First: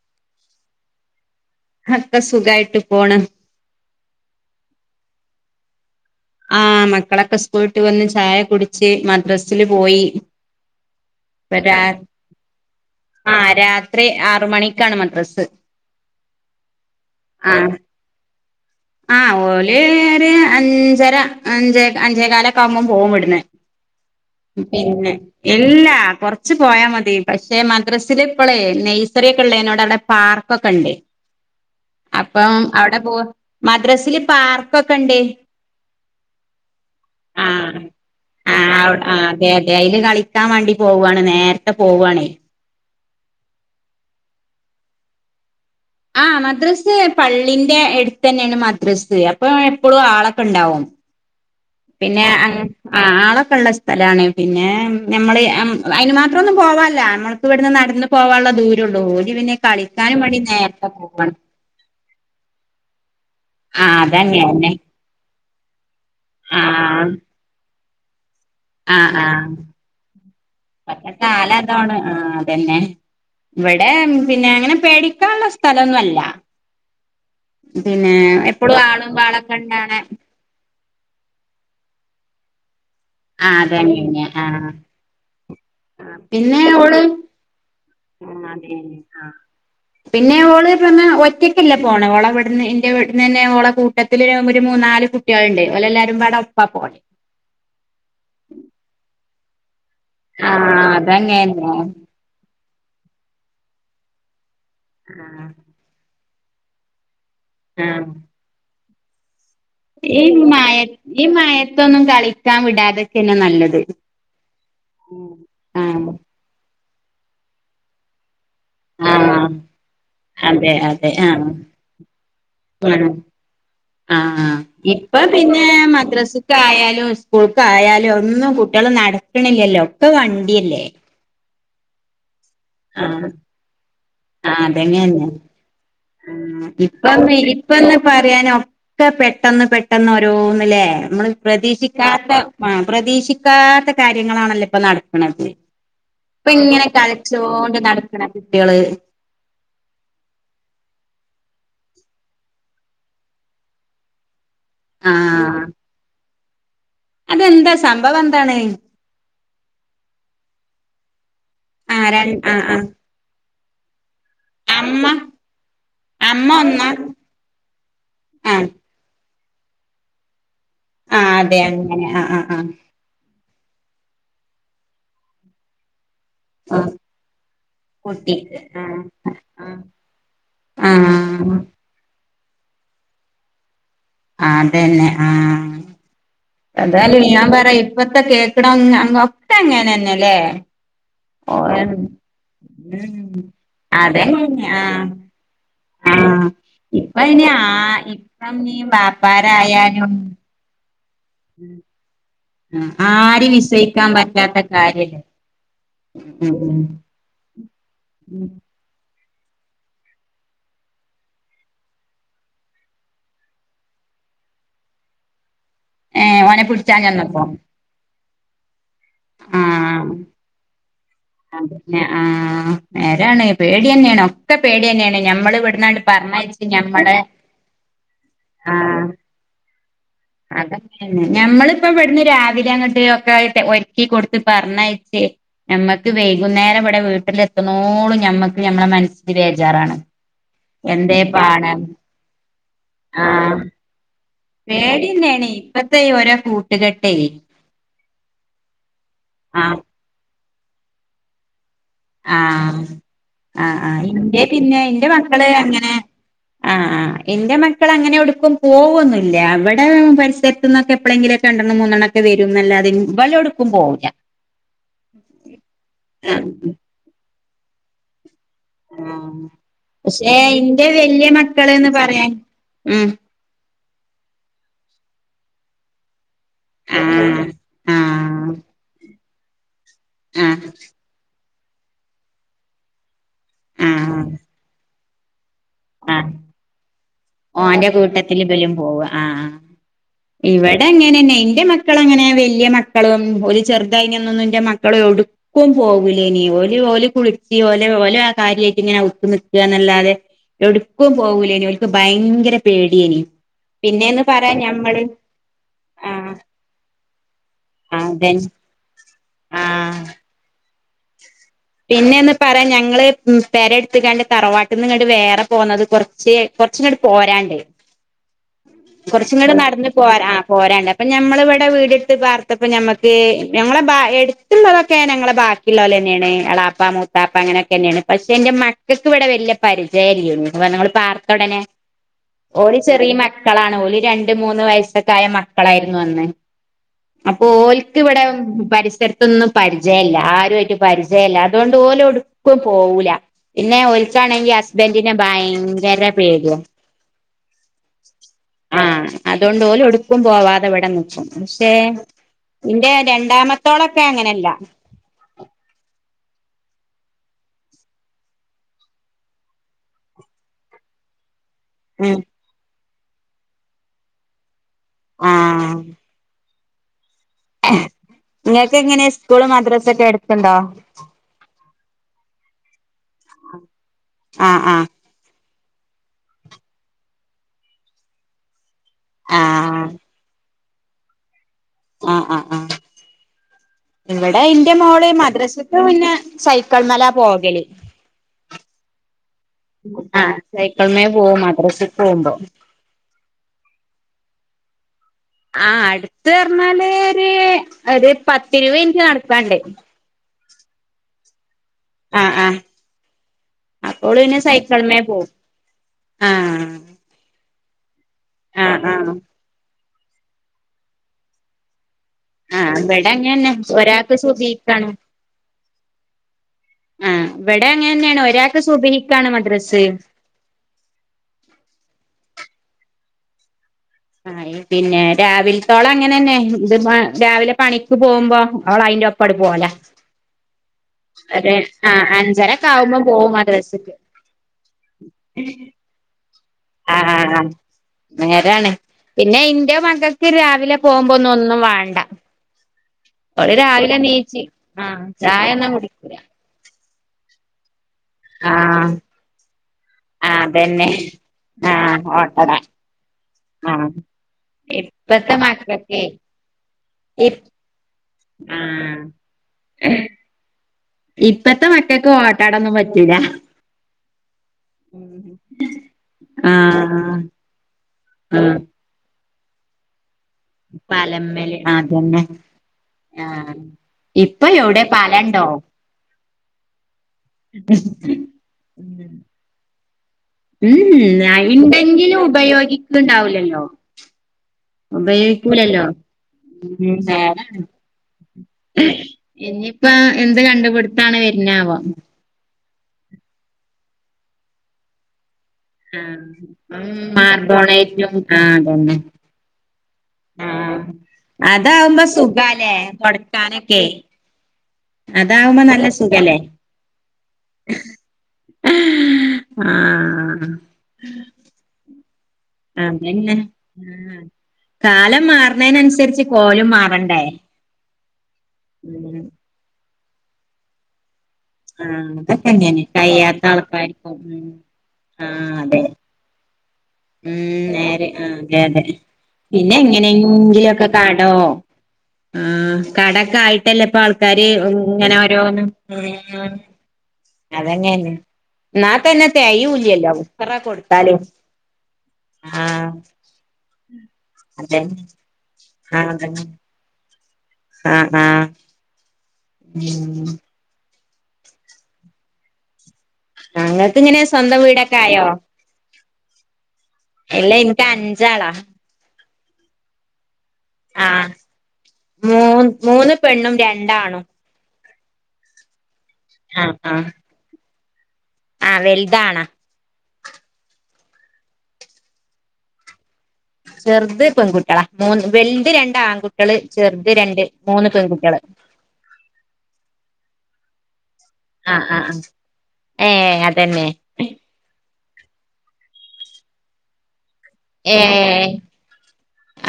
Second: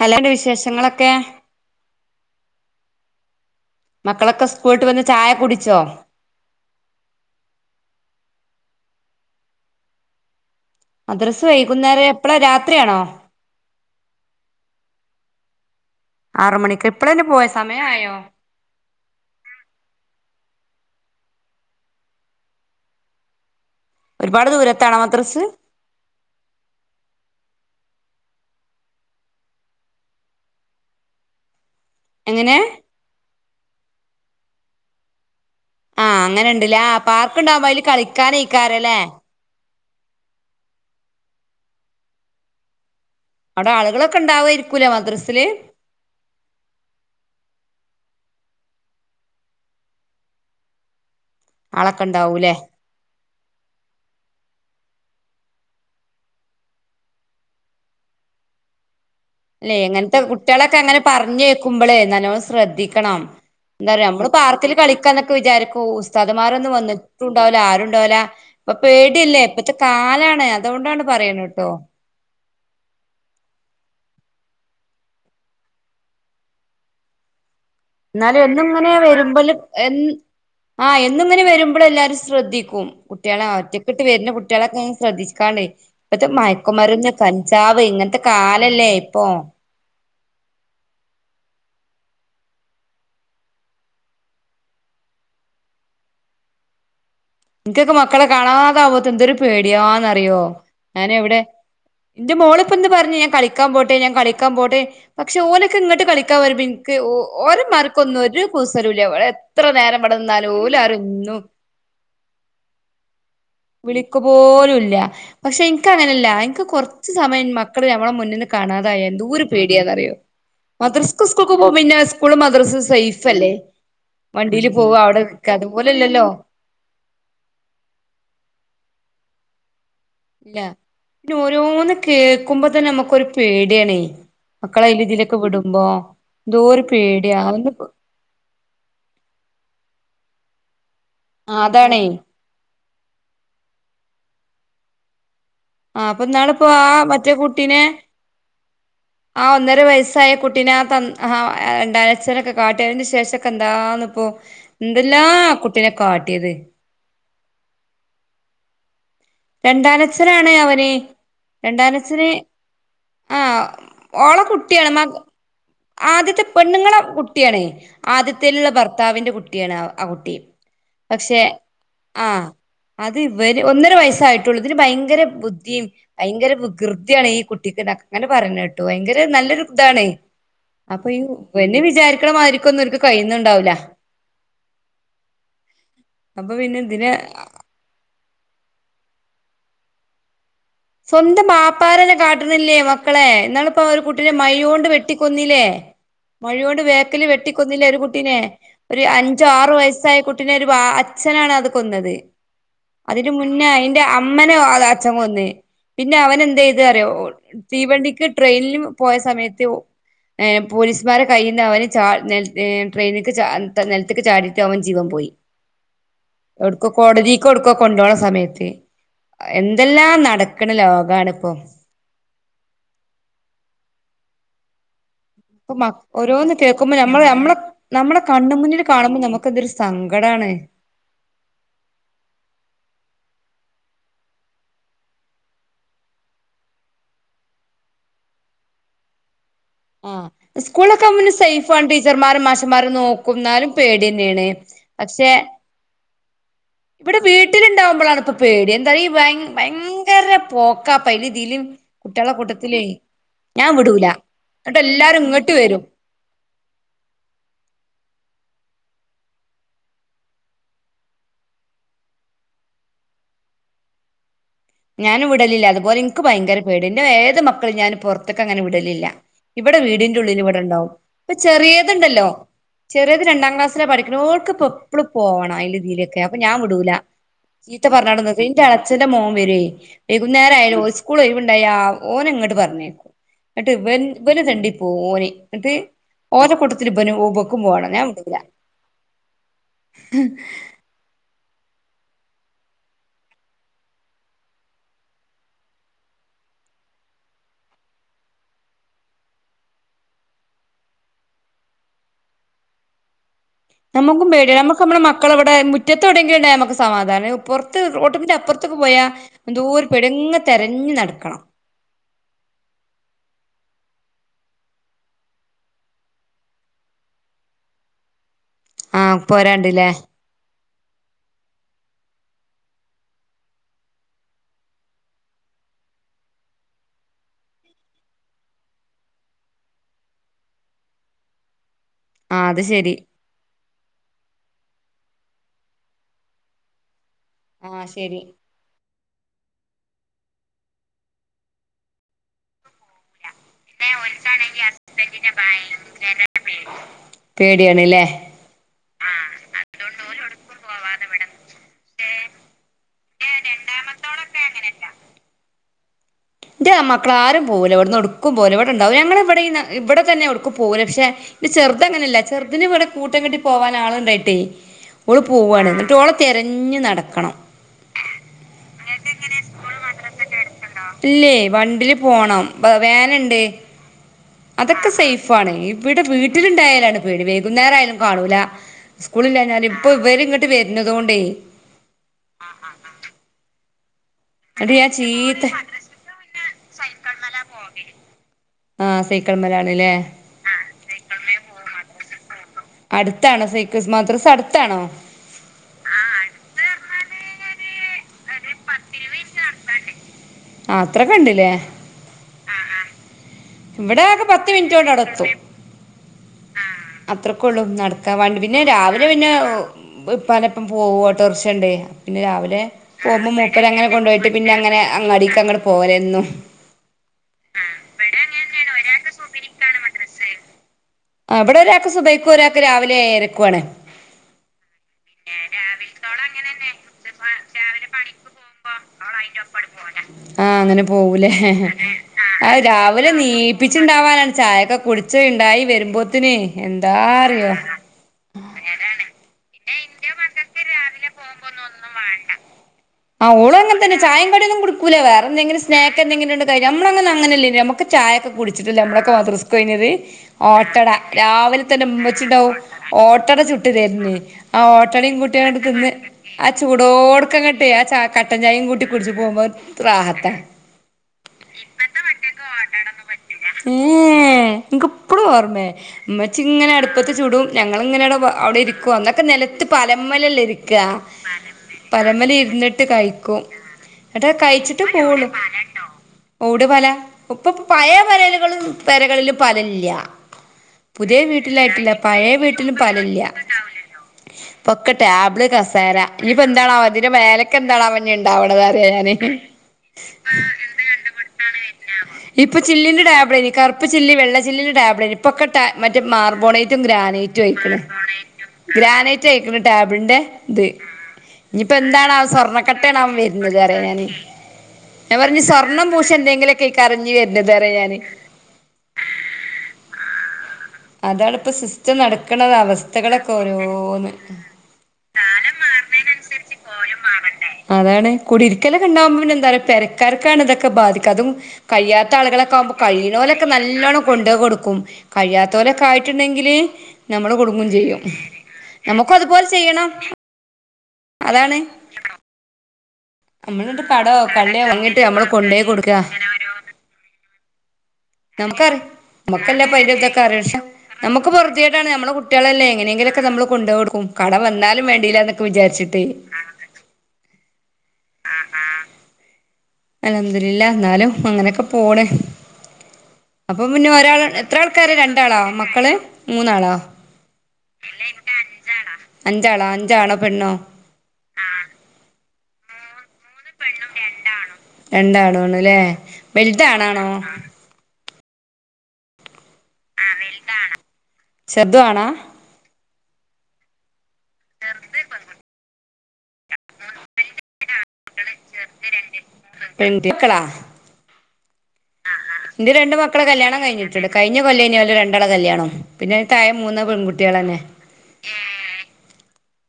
ഹലോണ്ട് വിശേഷങ്ങളൊക്കെ ഒക്കെ സുഖായിട്ട് പോണ് മക്കളൊക്കെ സ്കൂള്ട്ട് വന്ന് ചായ കുടിച്ചോ ആ മക്കളൊക്കെ സ്കൂള്ട്ട് വന്ന് ചായ കുടിച്ച് മദ്രസില് പോയി മദ്രസ്സ് ഇപ്പ രാ വൈകുന്നേരം എപ്പളാ രാത്രിയാണോ? ആഹ് രാത്രി ആറ് മണിക്കാണ് മദ്രസ് ആറു മണിക്ക് ഇപ്പളന്നെ പോയ ആഹ് സമയം ആയോ? ആഹ് ഓല് ഒര് അഞ്ചര അഞ്ചേ അഞ്ചേ കാലൊക്കെ ആവുമ്പം പോകും ഇവ്ട്ന്ന് ഒരുപാട് ദൂരത്താണോ പിന്നെ മദ്രസ് ഇല്ലാ കൊറച്ച് പോയാ മതി പഷ് ദേ മദ്രസില് ഇപ്പളെ നയ്സറിക്കെ ഉള്ളനോട് അവ്ടെ പാർക്കൊക്കെണ്ട് അപ്പം എങ്ങനെ അവ്ടെ പോ മദ്രസില് പാർക്കൊക്കെണ്ടേ ആഹ് അങ്ങനെണ്ട്ലെ ആ പാർക്കുണ്ടാവ്മ്പോ ആഹ് അയ്ല് ആഹ് കളിക്കാനയ്ക്കാരലെ ആഹ് അതെ അതെ അയ്ല് കളിക്കാൻ വാണ്ടി പോവാണ് നേരത്തെ പോവ്വാണേ അവിടെ ആളുകളൊക്കെ ഇണ്ടാവ് രിക്കൂലെ മദ്രസില് ആ മദ്രസ് പള്ളിന്റെ എടുത്ത് തന്നെയാണ് മദ്രസ് അപ്പൊ എപ്പളും ആളൊക്കെ ണ്ടാവും ആളൊക്കെ പിന്നെ ഉണ്ടാവൂലേ അങ്ങ് ആളൊക്കെ ഉള്ള സ്ഥലാണെ പിന്നെ ഞമ്മള് അയിന് മാത്രം ഒന്നും പോവാല്ല നമ്മൾക്ക് ഇവ്ട്ന്ന് നടന്ന് പോവാൻള്ള ദൂരം ഒള്ളൂ ലെ ഇങ്ങനത്തെ കുട്ടികളൊക്കെ അങ്ങനെ പറഞ്ഞു കേക്കുമ്പളേ നല്ലോണം ശ്രദ്ധിക്കണം ആ എന്താ റയാ മ്മള് അതന്നെന്നെ പാർക്കില് കളിക്കാന്നെ ക്ക്‌ വിജാരിക്കും ആ ഉസ്താദ്മാരൊന്നും വന്നിട്ടുംണ്ടാവില്ല ആരുംണ്ടാ വൂല ഇപ്പൊ ആ ആ പേടില്ലേ ഇപ്പത്തെ കാലാണ് അതുകൊണ്ടാണ് പറയ്ണ് ട്ടോ പിന്നെ ഇവ്ടെ പിന്നെ അങ്ങനെ പേടിക്കാന്ള്ള സ്ഥലൊന്നുംഅല്ല ന്നാലും എന്നും ഇങ്ങനെ ആളും വരുമ്പല് പാളൊക്കെ ഉണ്ടാവണ എന്ന് ആഹ് എന്നുംങ്ങനെ വെരുമ്പഴ്‌ എല്ലാരും ശ്രദ്ധിക്കും കുട്ടളെ ആ ഒറ്റക്ക്‌ട്ട് അതന്നെന്നെ വരുന്ന ആ കുട്ടികളെക്കെ ശ്രദ്ധി ക്കാണ്ടെ ഇപ്പത്തെ പിന്നെ ഓള് മയക്കുമരുന്ന് കഞ്ചാവ് ഇങ്ങനത്തെ ആഹ് അതെ കാലല്ലേ ഇപ്പൊ ആഹ് പിന്നെ ഓള് പിന്നെ ഒറ്റക്കല്ല പോണെ ഓളെ ഇവ്ട്ന്ന് എന്റെ ഇവ്ട്ന്ന്ന്നെ ഓളെ കൂട്ടത്തില് ഒരു മൂന്നാള് കുട്ടിയാള്ണ്ട് ഓല് എല്ലാരും പാടെ ഒപ്പാ പോണെ നിക്ക്‌ക്കൊക്കെ മക്കളെ കാണാതാവ്മ്പത്തിന് എന്തൊരു പേടിയാ ന്നറിയോ ആഹ് ഞാന് ഇവ്ടെ അതങ്ങന്നെ ന്റെ മോള് പ്പ ഇന്ന് പറഞ് ഞാൻ കളിക്കാൻ പോട്ടെ ഞാൻ കളി ക്കാൻ പോട്ടെ പക്ഷേ ആഹ് ഓലൊക്കെ ഇങ്ങട്ട് കളിക്കാൻ വരുമ്പം ഇന്ക്ക് ഓര് ആഹ് ഉമ്മാർക്കൊന്നും ഒരു കുസ് സലുംല്ല ഓള് ഈ മയ ഈ മയത്തൊന്നും കളിക്കാൻ വിടാതെ വിളിക്ക്‌ പോലും ഇല്ല പക്ഷേ ഇൻക്ക് ആഹ് അങ്ങനെല്ല ഇൻക്ക് കൊറച്ച് സമയം മക്കള് ഞമ്മളെ മുന്നിന്ന് കാണാതായാ എന്തോരു ആഹ് പേടിയാന്നറിയോ അതെ അതെ മദ്രസ്ക്ക്‌ ആഹ് സ്കൂൾക്ക് പോകമ്പം പിന്നെ സ്കൂളും മദ്രസും ആഹ് സെയ്ഫ് അല്ലേ ആഹ് വണ്ടിയില് പോവാ അവിടെ ഇപ്പ നിക്ക പിന്നെ അതുപോലെല്ലല്ലോ മദ്രാസക്ക്‌ ആയാലും സ്കൂൾക്ക്‌ ആയാലും ഒന്നും കുട്ടിയാള് നടക്കണില്ലല്ലോ ഒക്കെ ഇല്ല വണ്ടിയല്ലേ പിന്നെ ഓരോന്ന് കേക്കുമ്പ തന്നെ ഞമ്മക്കൊരു ആഹ് പേടിയാണെ മക്കളെ അയില് ഇതിലൊക്കെ വിടുമ്പോ ഉം എന്തോരു ഇപ്പ പേടിയാ ഒന്ന് ഇപ്പന്ന് പറയാന് ഒക്കെ പെട്ടെന്ന് പെ പെട്ടെന്ന് ഓരോന്ന്ലെ മ്മള് അതാണേ പ്രതീക്ഷിക്കാത്ത പ്രതീക്ഷിക്കാത്ത കാര്യങ്ങളാണല്ലോ ഇപ്പ നടക്ക്‌ണ്ത് ആ അപ്പൊ ഇപ്പൊ ഇന്നാളിപ്പോ ആ ഇങ്ങനെ മറ്റേ കളിച്ചൊണ്ട് കുട്ടീനെ നടക്ക്‌ണ കുട്ടികള് ആ ഒന്നര വയസ്സായ കുട്ടിനെ ആ ത ആ രണ്ടാനച്ഛനൊക്കെ കാട്ട്യന് ശേഷക്കെ എന്താന്ന് പ്പൊ എന്തെല്ലാ ആ ആഹ് കുട്ടിനെ കാട്ടിയത് അതെന്താ സംഭവം എന്താണ് രണ്ടാനച്ഛനാണ് അവന് ആഹ് ര രണ്ടാനച്ഛന് ആഹ് ആഹ് ആ ഓളെ കുട്ടിയാണ് മ അമ്മ ആദ്യത്തെ അമ്മ ഒന്നാ പെണ്ണുങ്ങളെ കുട്ടിയാണ് ആഹ് ആദ്യത്തേലുള്ള ഭർത്താവിന്റെ കുട്ടിയാണ് ആ കുട്ടി ആഹ് പക്ഷേ അതെ അങ്ങനെ ആഹ് ആ ആഹ് ആഹ് അത് ഇവര് ഒന്നര വയസ്സായിട്ടൊള്ളൂ ഇതിന് ഭയങ്കര ബുദ്ധിയും ഭയങ്കര ആഹ് വികൃതിയാണ് ഈ കുട്ടിക്ക് അങ്ങനെ കുട്ടിക്ക് പറഞ്ഞയ്ണട്ടു ആഹ് ഭയങ്കര നല്ലൊരു ആഹ് ഇതാണെ അപ്പൊ ഇ ആഹ് വല്ലാവിചാരിക്കണ മാതിരിക്കൊ ഒന്നും ന്ക്ക് കഴിയന്നണ്ടാവില്ല. ആ അതന്നെ ആ അപ്പൊ പിന്നെ ഇതിനെ അതാലും ഞാൻ പറയാ ഇപ്പ ഇത്ത കേക്കണം ഒക്കെ അങ്ങനന്നെല്ലേ? സ്വന്തം ബാപ്പാരന്നെ കാട്ടണില്ലേ മക്കളെ എന്നാളിപ്പൊ ഒരു കുട്ടിനെ അതന്നെ മഴുണ്ട് ആഹ് വെട്ടിക്കൊന്നില്ലേ. ആഹ് മഴോണ്ട് ഇപ്പ വെക്കല് ഇനി ആ വെട്ടിക്കൊന്നില്ലേ ഒരു കുട്ടിനെ ഇപ്പം നീ ഒരു അഞ്ചോ ആറു വാപ്പാരായാലും വയസ്സായ കുട്ടിനെ ഒരു അച്ഛനാണ് അത് കൊന്നത് അതിന് ആരിം മുന്നേ അയിന്റെ വിശ്വയിക്കാൻ അമ്മനെ പറ്റാത്ത ഓലെ അച്ഛൻ കാര്യല്ലേ കൊന്ന് പിന്നെ അവൻ എന്താ ചെയ്ത് അറിയോ തീവണ്ടിക്ക് ട്രെയിനിന് പോയ സമയത്ത് എ പോലീസ്മാരെ കയ്യിൽന്ന് അവന് ച നിൽ ട്രെയിനിക്ക് നിലത്തേക്ക് ചാടിയിട്ട് അവൻ ജീവൻ പോയി. പോയി ഏഹ് ഓനെ എവിടുക്ക പിടിച്ചാൻ ചെന്നപ്പോ കോടതിക്കോ എവ്‌ട്‌ക്കോ കൊണ്ടണ സമയത്ത് എന്തെല്ലാം നടക്ക പിന്നെ ആ നേരാണ് പേടിന്നെയാണ് ഒക്കെ പേടിന്നെയാണ്. ഞമ്മള് ഇപ്പൊ മ ഇവിടുന്ന ഓരോന്ന് പറഞ്ഞച്ച കേൾക്കുമ്പോ ഞമ്മടെ നമ്മള് നമ്മളെ നമ്മളെ കണ്ണ് ആ മുന്നിൽ കാണുമ്പോ നമുക്ക് എന്തൊരു സങ്കടാണ് അതന്നെ തന്നെ ഞമ്മളിപ്പോ ഇവിടുന്ന് രാവിലെ അങ്ങോട്ട് ഒക്കെ ഒരുക്കി കൊടുത്ത് പറഞ്ഞയച്ചേ ഞമ്മക്ക് വൈകുന്നേരം ഇവിടെ വീട്ടിൽ എത്തുന്നോളും ഞമ്മക്ക് നമ്മുടെ മനസ്സിന് വെ ആ സ്കൂളൊക്കെവുമ്പോസേഫാണ്. ടീച്ചർമാരും മാഷന്മാരും നോക്കും ന്നാലും പേടിന്നെയാണ്. പേടിനെണ് ഇപ്പത്ത ഒരോകൂ ഇവിടെ വീട്ടിലുണ്ടാവുമ്പോളാണ് ഇപ്പ പേടി എന്താ ഭയ ആഹ് ഭയങ്കര പോക്കാപ്പാ അയിലി ഇതില ആ ആ ആ വിടൂല ഇന്റെ ന്നട്ട് പിന്നെ ഇന്റെ എല്ലാരും മക്കള് ഇങ്ങട്ട് വരും അങ്ങനെ ആ ആ ഇന്റെ മക്കൾ അങ്ങനെ എ പോകന്നില്ല അവിടെ പരിസരത്ത്ന് നിന്നൊക്കെ എപ്പോഴെങ്കിലൊക്കെ രണ്ടെണ്ണം മൂണ്ണാക്കെ വരും ന്നല്ലാതെ എടുക്കും പോകുല്ല. ഞാന് വിടലില്ല അതുപോലെനിക്ക് ഭയങ്കര പേടയ ഇന്റെ ഏത് മക്കളും ഞാൻ പുറ ഇതൊക്കെ അങ്ങനെ വിടലില്ല ആഹ് ഇവിടെ വീടിറ ന്റെ പക്ഷേ ഉള്ളിൽ ഇന്റെ ഇവിടെണ്ടാവും വല്യ ഇപ്പൊ മക്കള്ന്ന് ചെറിയതുണ്ടല്ലോ പറയാൻ ഉം ചെറിയരു രണ്ടാം ക്ലാസില പഠിക്ക ഓക്ക് ഇപ്പോൊ എപ്പഴും പോകണം അതിലെ ഇതിയിലൊക്കെ അപ്പൊ ഞാൻ വിടൂല ആഹ് ചീത്ത പറഞ്ഞോട ന ആഹ് എന്റെ എളച്ചന്റെ മോൻ വരോയ് വൈകുന്നേരം ആഹ് ആയാലോ സ്കൂളൊഴ്വ്ണ്ടായ ഓനെ ഇങ്ങോട്ട് പറഞ്ഞേക്കും നിട്ട് ആഹ് ഇവര് തെണ്ടിപ്പോ ഓനെ എന്നിട്ട് ആഹ് ഓരക്കൂട്ടത്തിൽ ഇപ ക്കും പോവണ ഓന്റെ ഞാൻ വിടൂല കൂട്ടത്തില് ഇബലും പോവ ആഹ് ഇവിടെ അങ്ങനെന്നെ എന്റെ മക്കള അങ്ങനെ വലിയ മക്കളും ഒരു ചെറുതായിതിനൊന്നൊന്നും ഇന്റെ മക്കള എവ്ട്ക്കും പോകൂലേനീ ഓലി ഓലി കുളിപ്പി ഓലെ ഓലെ ആ കാര്യമായിട്ടി ഇങ്ങനെ അവ്ത്ത് നിൽകന്നല്ലാതെ എടുക്കും പോകൂലനി ഓല്ക്ക് ഭയങ്കര പേടിയേനി പിന്നേന്ന് നമുക്കും പേടിയ പറയാൻ നമുക്ക് നമ്മുടെ ഞമ്മള് മക്കളെവിടെ മുറ്റത്തവിടെങ്കില ആഹ് ഉണ്ടൽ നമുക്ക് സമാധാനം പുറത്ത് റോട്ടുമ്മന്റെ അതന്നെ അപ്പുറത്തൊക്ക പോയാ എന്തൂര ആഹ് പേടിയാ ഇങ്ങനെ തെരഞ്ഞു നടക്കണം. പിന്നെന്ന് പറയാ ഞങ്ങള് പെര എടുത്ത് കാണ്ട് തറവാട്ടിൽ നിന്ന് വേറെ പോകുന്നത് കുറച്ച് കുറച്ചങ്ങ്ട്ട് പോരാണ്ട്. ആഹ് കുറച്ങ്ങ്ട്ട് നടന്നു പോരാണ്ടില്ലേ പോരാ ആ പോരാണ്ട് അപ്പൊ ഞമ്മള് ഇവിടെ വീടെടുത്ത് പാർത്തപ്പ ഞമ്മക്ക് ഞങ്ങളെ ബ എടുത്തുള്ളതോക്കെ ഞങ്ങളെ ബ ബാക്കിയുള്ള പോലെന്നെയാണ് അളാപ്പ മൂത്താപ്പ അങ്ങനെയൊക്കെ തന്നെയാണ്. പക്ഷെ എന്റെ മക്കൾക്ക് ഇവിടെ വലിയ പരിചയല്ലൊ നിങ്ങള് പാർത്ത ഉടനെ ആ അത് ഓല് ശരി. ചെറിയ മക്കളാണ് ഓല് രണ്ട് മൂന്ന് വയസ്സക്കായ മക്കളായിരുന്നു അന്ന്. അപ്പൊ ആഹ് ഓല്ക്ക് ശരി ഇവിടെ പരിസര ത്തൊന്നും പരിചയംയില്ല ആരുമായിട്ട് പരിചയംയില്ല അതുകൊണ്ട് ഓല് എടുക്കുംപോകൂല. പിന്നെ ഓല്ക്കാണെങ്കി ഓൽക്കാണെങ്കി ഹസ്ബന്റിനെ ഹസ്ബന്റിന്റെ ഭയങ്കര പേടിയാ. പേടിയണില്ലേ? ആഹ് അതുകൊണ്ട് ഓല് എടുക്കും പോവാതെ ഇവിടെ നിക്കും പക്ഷെ. ഇന്റെ രണ്ടാമത്തോളൊക്കെ അങ്ങനെയല്ല. മറ്റേ മക്കള ആരും പോകൂല എവിടുന്ന്ടുക്കും പോകുല ഇവിടെ ഉണ്ടാവും, ഞങ്ങള ഇവിടെന്ന് ഇവിടെ തന്നെ ഒടുക്കും പോകുല പക്ഷെ. ഇ ചെറുതങ്ങനല്ല ഉം ചെറുതിന് ഇവിടെ കൂട്ടം കെട്ടി പോവാന് ആളു ഉണ്ടായിട്ടേ. ഓള് പോവാണ് ആഹ് എന്നിട്ട് ഓളെ തിരഞ്ഞു നടക്കണം. നിങ്ങൾക്ക് എങ്ങനെ സ്കൂള് മദ്രസ ഒക്കെ എടുത്തുണ്ടോ വണ്ടിൽ പോണം വാന്ണ്ട് ആഹ് ആഹ് അതൊക്കെ സെയ്ഫാണ്. ഇവിടെ വീട്ടിലുണ്ടായാലാണ് പേടി വൈകുന്നേരയാലും കാണൂല, സ്കൂളില്ലാഞ്ഞാലും ആഹ് ഇപ്പ ഇവര് ഇങ്ങോ ട്ട് വരുന്നതോണ്ടേ. ആഹ് ആഹ് ആഹ് ഇവിടെ ഇന്റെ മോള് മദ്രസക്ക് പിന്നെ സൈക്കിളിന്മേലാ പോകല്. ആ സൈക്കിൾ മലാണല്ലേ ആ സൈക്കിളമേ പോക മദ്രസിൽ പോവുമ്പോ അടുത്താണോ സിക്ക് സ് മദ്രസ് അടുത്താണോ? ആ അടുത്ത് പറഞ്ഞാല് ഒരു പത്തിരുപത് മിനിറ്റ് നടക്കായുണ്ട്. അത്രക്ക് ഉണ്ടില്ലേ. ആ ആ. ഇവിടെ ഒക്കെ പത്ത് മിനിറ്റ് കൊണ്ട് അവിടെത്തു ആഹ് അത്രക്ക് യുള്ളൂ. നടക്കാൻ വേണ്ടി പിന്നെ ആഹ് രാവിലെ ആഹ് പിന്നെ ഇപ്പാൻ്റൊപ്പം പോവും ഒട്ടോറിക്ഷ ഉണ്ട്. പിന്നെ രാവിലെ ആഹ് ഇവിടെ പോകുമ്പോ അങ്ങനെന്നെ മുപ്പര് അങ്ങനെ കൊണ്ടു ഒരാൾക്ക് പോയിട്ട് പിന്നെ അങ്ങനെ സുബഹിക്കാണ് അങ്ങാടിക്ക് അങ്ങട് പോകല എന്നും. ആ ഇവിടെ അങ്ങനെതന്നെയാണ് ഒരാൾക്ക് സൂഫയിക്കാണ് മദ്രസ്സ്. ആ ഇവടെ ഒരാൾക്ക് സുഫൈക്കും ഒരാക്ക് രാവിലെ ഏഴരക്കുവാണ്. ആ പിന്നെ രാവിലത്തോളം അങ്ങനെ തന്നെ ഇത് രാവിലെ പണിക്ക് പോകുമ്പോ അവള് അയിൻ്റെ ഒപ്പങ്ങട് പോകലാ. പോല അത് അഞ്ചരൊക്കെ ആവുമ്പോ രാവിലെ പോവും മദ്രസക്ക് നീപ്പിച്ചുണ്ടാവാനാണ് ചായൊക്കെ കുടിച്ച് ഉണ്ടായി വരുമ്പോ എന്താ ആഹ് ആഹ് ആഹ് അറിയോ. നേരാണ്. പിന്നെ ഇൻ്റെ മക്കക്ക് രാവിലെ പോകുമ്പോ ഒന്നും വാണ്ട. ആ ഓള് അങ്ങന രാവിലെ തന്നെ ചായ നീച്ച് കടി ഒന്നും കുടിക്കൂല ആഹ് വേറെന്തെങ്കിലും ചായൊന്നും സ്നാക്ക് കുടിക്കൂല എന്തെങ്കിലും ഉണ്ട് കഴി നമ്മളങ്ങനെ അങ്ങനയല്ലേ നമ്മക്ക് ചായ ഒക്കെ കുടിച്ചിട്ട് ആഹ് നമ്മളൊക്കെ മദ്രസ്സ്ക്ക് പോയിന്നത്. ഓട്ടട അതന്നെ രാവിലെ ആഹ് ഓട്ടട തന്നെമ്മച്ചിണ്ടാവും ഓട്ടട ചുട്ട് ആഹ് തരുന്നേ ആ ഓട്ടടയും. ഇപ്പത്തെ കൂട്ടി കൊണ്ട് തിന്ന് മക്കക്കെ ആ ഇ ചൂടോട്ക്ക്. ട്ട ആ കട്ടചായയും കൂട്ടി കുടിച്ചു പോകുമ്പോ റാഹത്താ. ഇപ്പത്തെ മക്കൾക്ക് ഓട്ട്ടയൊന്നും പറ്റൂല. ഏഹ്. എനക്ക്പ്പഴും ഓർമ്മേ ഉമ്മച്ചി ഇങ്ങനെ അടുപ്പത്തെ ആഹ് ചൂടും ഞങ്ങളിങ്ങനെയട ആഹ് അവിടെ ഇരിക്കുവ അന്നൊക്കെ നിലത്ത് പലമേല് ഇരിക്കുക പലമ്മല് അതന്നെ പലമേല് ഇരി ന്നിട്ട് കഴിക്കും ആഹ് എന്നിട്ട് ഇപ്പൊ എവിടെ കഴിച്ചിട്ട് പൂവോളൂ. പലണ്ടോ ഓട് പല ഇപ്പ പഴയ പരകളിലും പേര ഉം കളിലും പലയില്ല. പുതിയ വീട്ടിലായിട്ടില്ല ഇണ്ടെങ്കിലും പഴയ വീട്ടിലും പലയില്ല. ഉപയോഗിക്ക്ണ്ടാവൂലല്ലോ ഇപ്പോക്കെ ടാബിള് ഉപയോഗിക്കൂലല്ലോ കസേര ഇനിപ്പൊ എന്താണോ ഉം അതിന്റെ മേലേ എന്താണവോ ഇനി ഇണ്ടാവണത് പറയുവാ ഞാന് ആ എന്ത്. [unintelligible] ഇനിയിപ്പ എന്ത് കണ്ടുപിടുത്താണ് വരുന്നാവോ ഇപ്പ ചില്ലിന്റെ ടാബ്‌ളാനി, കറുപ്പ് ചില്ല് വെള്ള ചില്ലിന്റെ ടേബിളായിരുന്നു. ഇപ്പൊക്കെ മറ്റേ മാർബോണൈറ്റും ഗ്രാനൈറ്റും ആയിക്കാണ്, മാർബോണേറ്റും ആഹ് അതന്നെ ഗ്രാനൈറ്റ് ആയിക്കാണ്. ടാബിളിന്റെ ഇത്, ആഹ് ഇനിയിപ്പോ അതാവുമ്പോ എന്താണവോ സ്വർ സുഖാലേ സ്വർണക്കട്ടയാണാവോ വരുന്നത് പറയാ തൊടക്കാനൊക്കെ ഞാന്. ഞാൻ പറഞ്ഞ് അതാവുമ്പോ സ്വർണം, നല്ല പൂശ്, സുഖല്ലേ എന്തെങ്കിലുലൊക്കെ അയ്ക്കാരം ഇനി വരുന്നത് പറയാ ഞാന്. ആഹ് അതാണ് ഇപ്പം സിസ്റ്റം നടക്കു അതന്നെ ആ കാലം മാറുന്നന്നുസരിച്ച് കോലും മാറണ്ടേ അതാണ് കുടി ഉം ഇരിക്കലൊക്കെണ്ടാകുമ്പോ പിന്നെന്തായാലും പെരക്കാർക്കാണ് ഇതൊകെ ബാധിക്ക അതും ആഹ് കഴിയാത്ത ആളുകളൊക്കെ ആകുമ്പോ അതൊക്കെങ്ങനെ കഴിയുന്ന കഴിയാത്ത പോലൊക്കെ നല്ലോണം ആൾക്കാർക്കും കൊണ്ടോയി ഉം കൊടുക്കും ആഹ് അതെ കഴിയാത്തലൊക്കെ ആയിട്ടുണ്ടെങ്കിൽ നമ്മള് കുടുങ്ങും ഉം ചെയ്യും നേരെ ആഹ് അതെ അതെ നമ്മുക്ക് അതുപോലെ ചെയ്യണം കഡോ അതാണ് ആ കടക്കെ നമ്മളിട്ട് ആയിട്ടല്ലേ ഇപ്പൊ കടോ ആൾക്കാര് കള്ളിയോ വാങ്ങിട്ട് ഇങ്ങനെ നമ്മള് കൊണ്ടോയി ഓരോന്നും കൊടുക്കുക ഉം അതന്നെ നമുക്ക നമുക്കല്ലെ അയിന്റെ ഇതൊക്കെ അറിയ എത്ര പക്ഷെ കൊടുത്താലും നമുക്ക് പൊറുതിയേടാണ് നമ്മെളെ കുട്ടിയാളല്ലെ ആഹ് എങ്ങനെങ്കിലുംക്കെ മ്മള് കൊണ്ടു കൊടുക്കും കടം വന്നാലും അതന്നെ വേണ്ടീല എന്നൊക്കെ വിചാരിച്ച് ആഹ് അതെ ആഹ് ആ ആ അൽഹംദുലില്ല എന്നാലും അങ്ങനെയൊക്കെ പോണ് അപ്പൊ പിന്നെ ഞങ്ങൾക്ക് ഇങ്ങനെ ഒരാള് എത്ര സ്വന്തം ആൾക്കാര വീടൊക്കെ രണ്ടാളാ മക്കള് മൂന്നാളാ? എല്ലാ എനിക്ക് അഞ്ചാളാ അഞ്ചാളോ അഞ്ചാണോ പെണ്ണോ ആഹ് മൂ മൂന്ന് പെണ്ണും രണ്ടാണും രണ്ടാണു ആണണല്ലേ ആഹ് വെൽദാണാണോ? ആഹ് ആഹ് വെൽതാണാ ചെർതും ആണാ? ചെറുത് പെൺകുട്ടികള മൂന്ന് വെൽത് രണ്ട് ആൺകുട്ട്യാള് ചെറുത് രണ്ട് മൂന്ന് പെങ്കുട്ട്യാള് [unintelligible] ആഹ് ആഹ് ആ ആഹ് ആ ന്റെ രണ്ടു മക്കളെ ഏഹ് കല്യാണം അതന്നെ കഴിഞ്ഞിട്ടുണ്ട് കഴിഞ്ഞ കൊല്ലേനു ഓലെ രണ്ട് കല്യാണം പിന്നെ താഴെ മൂന്ന് പെൺകുട്ടികളെന്നെ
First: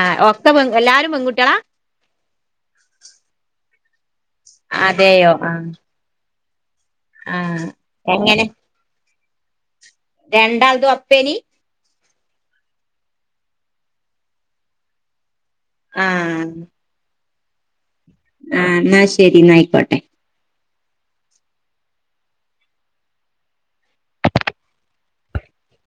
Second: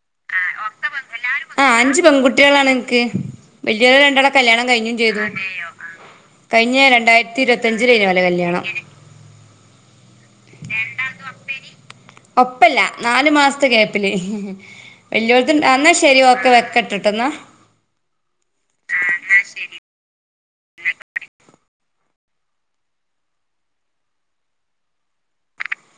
ആ ഒക്ക പെ എല്ലാരും പെൺകുട്ടികളാ ആ അഞ്ച് പെൺകുട്ടികളാണ് എൻക്ക് വല്യോലെ രണ്ടാളെ കല്യാണം കഴിഞ്ഞും ചെയ്തു അതെയോ ആഹ് കഴിഞ്ഞ രണ്ടായിരത്തി ആഹ് ഇരുപത്തഞ്ചിലെനു ഓലെ എങ്ങനെ കല്യാണം രണ്ടാൾതും ഒപ്പേനി? ഒപ്പല്ല നാല് മാസത്തെ ഗ്യാപ്പില് വല്യോളത് എന്നാ ശരി ആഹ് ഓക്കെ വെക്കട്ടെട്ടോ എന്നാ ആഹ് എന്നാ ശരി എന്നായിക്കോട്ടെ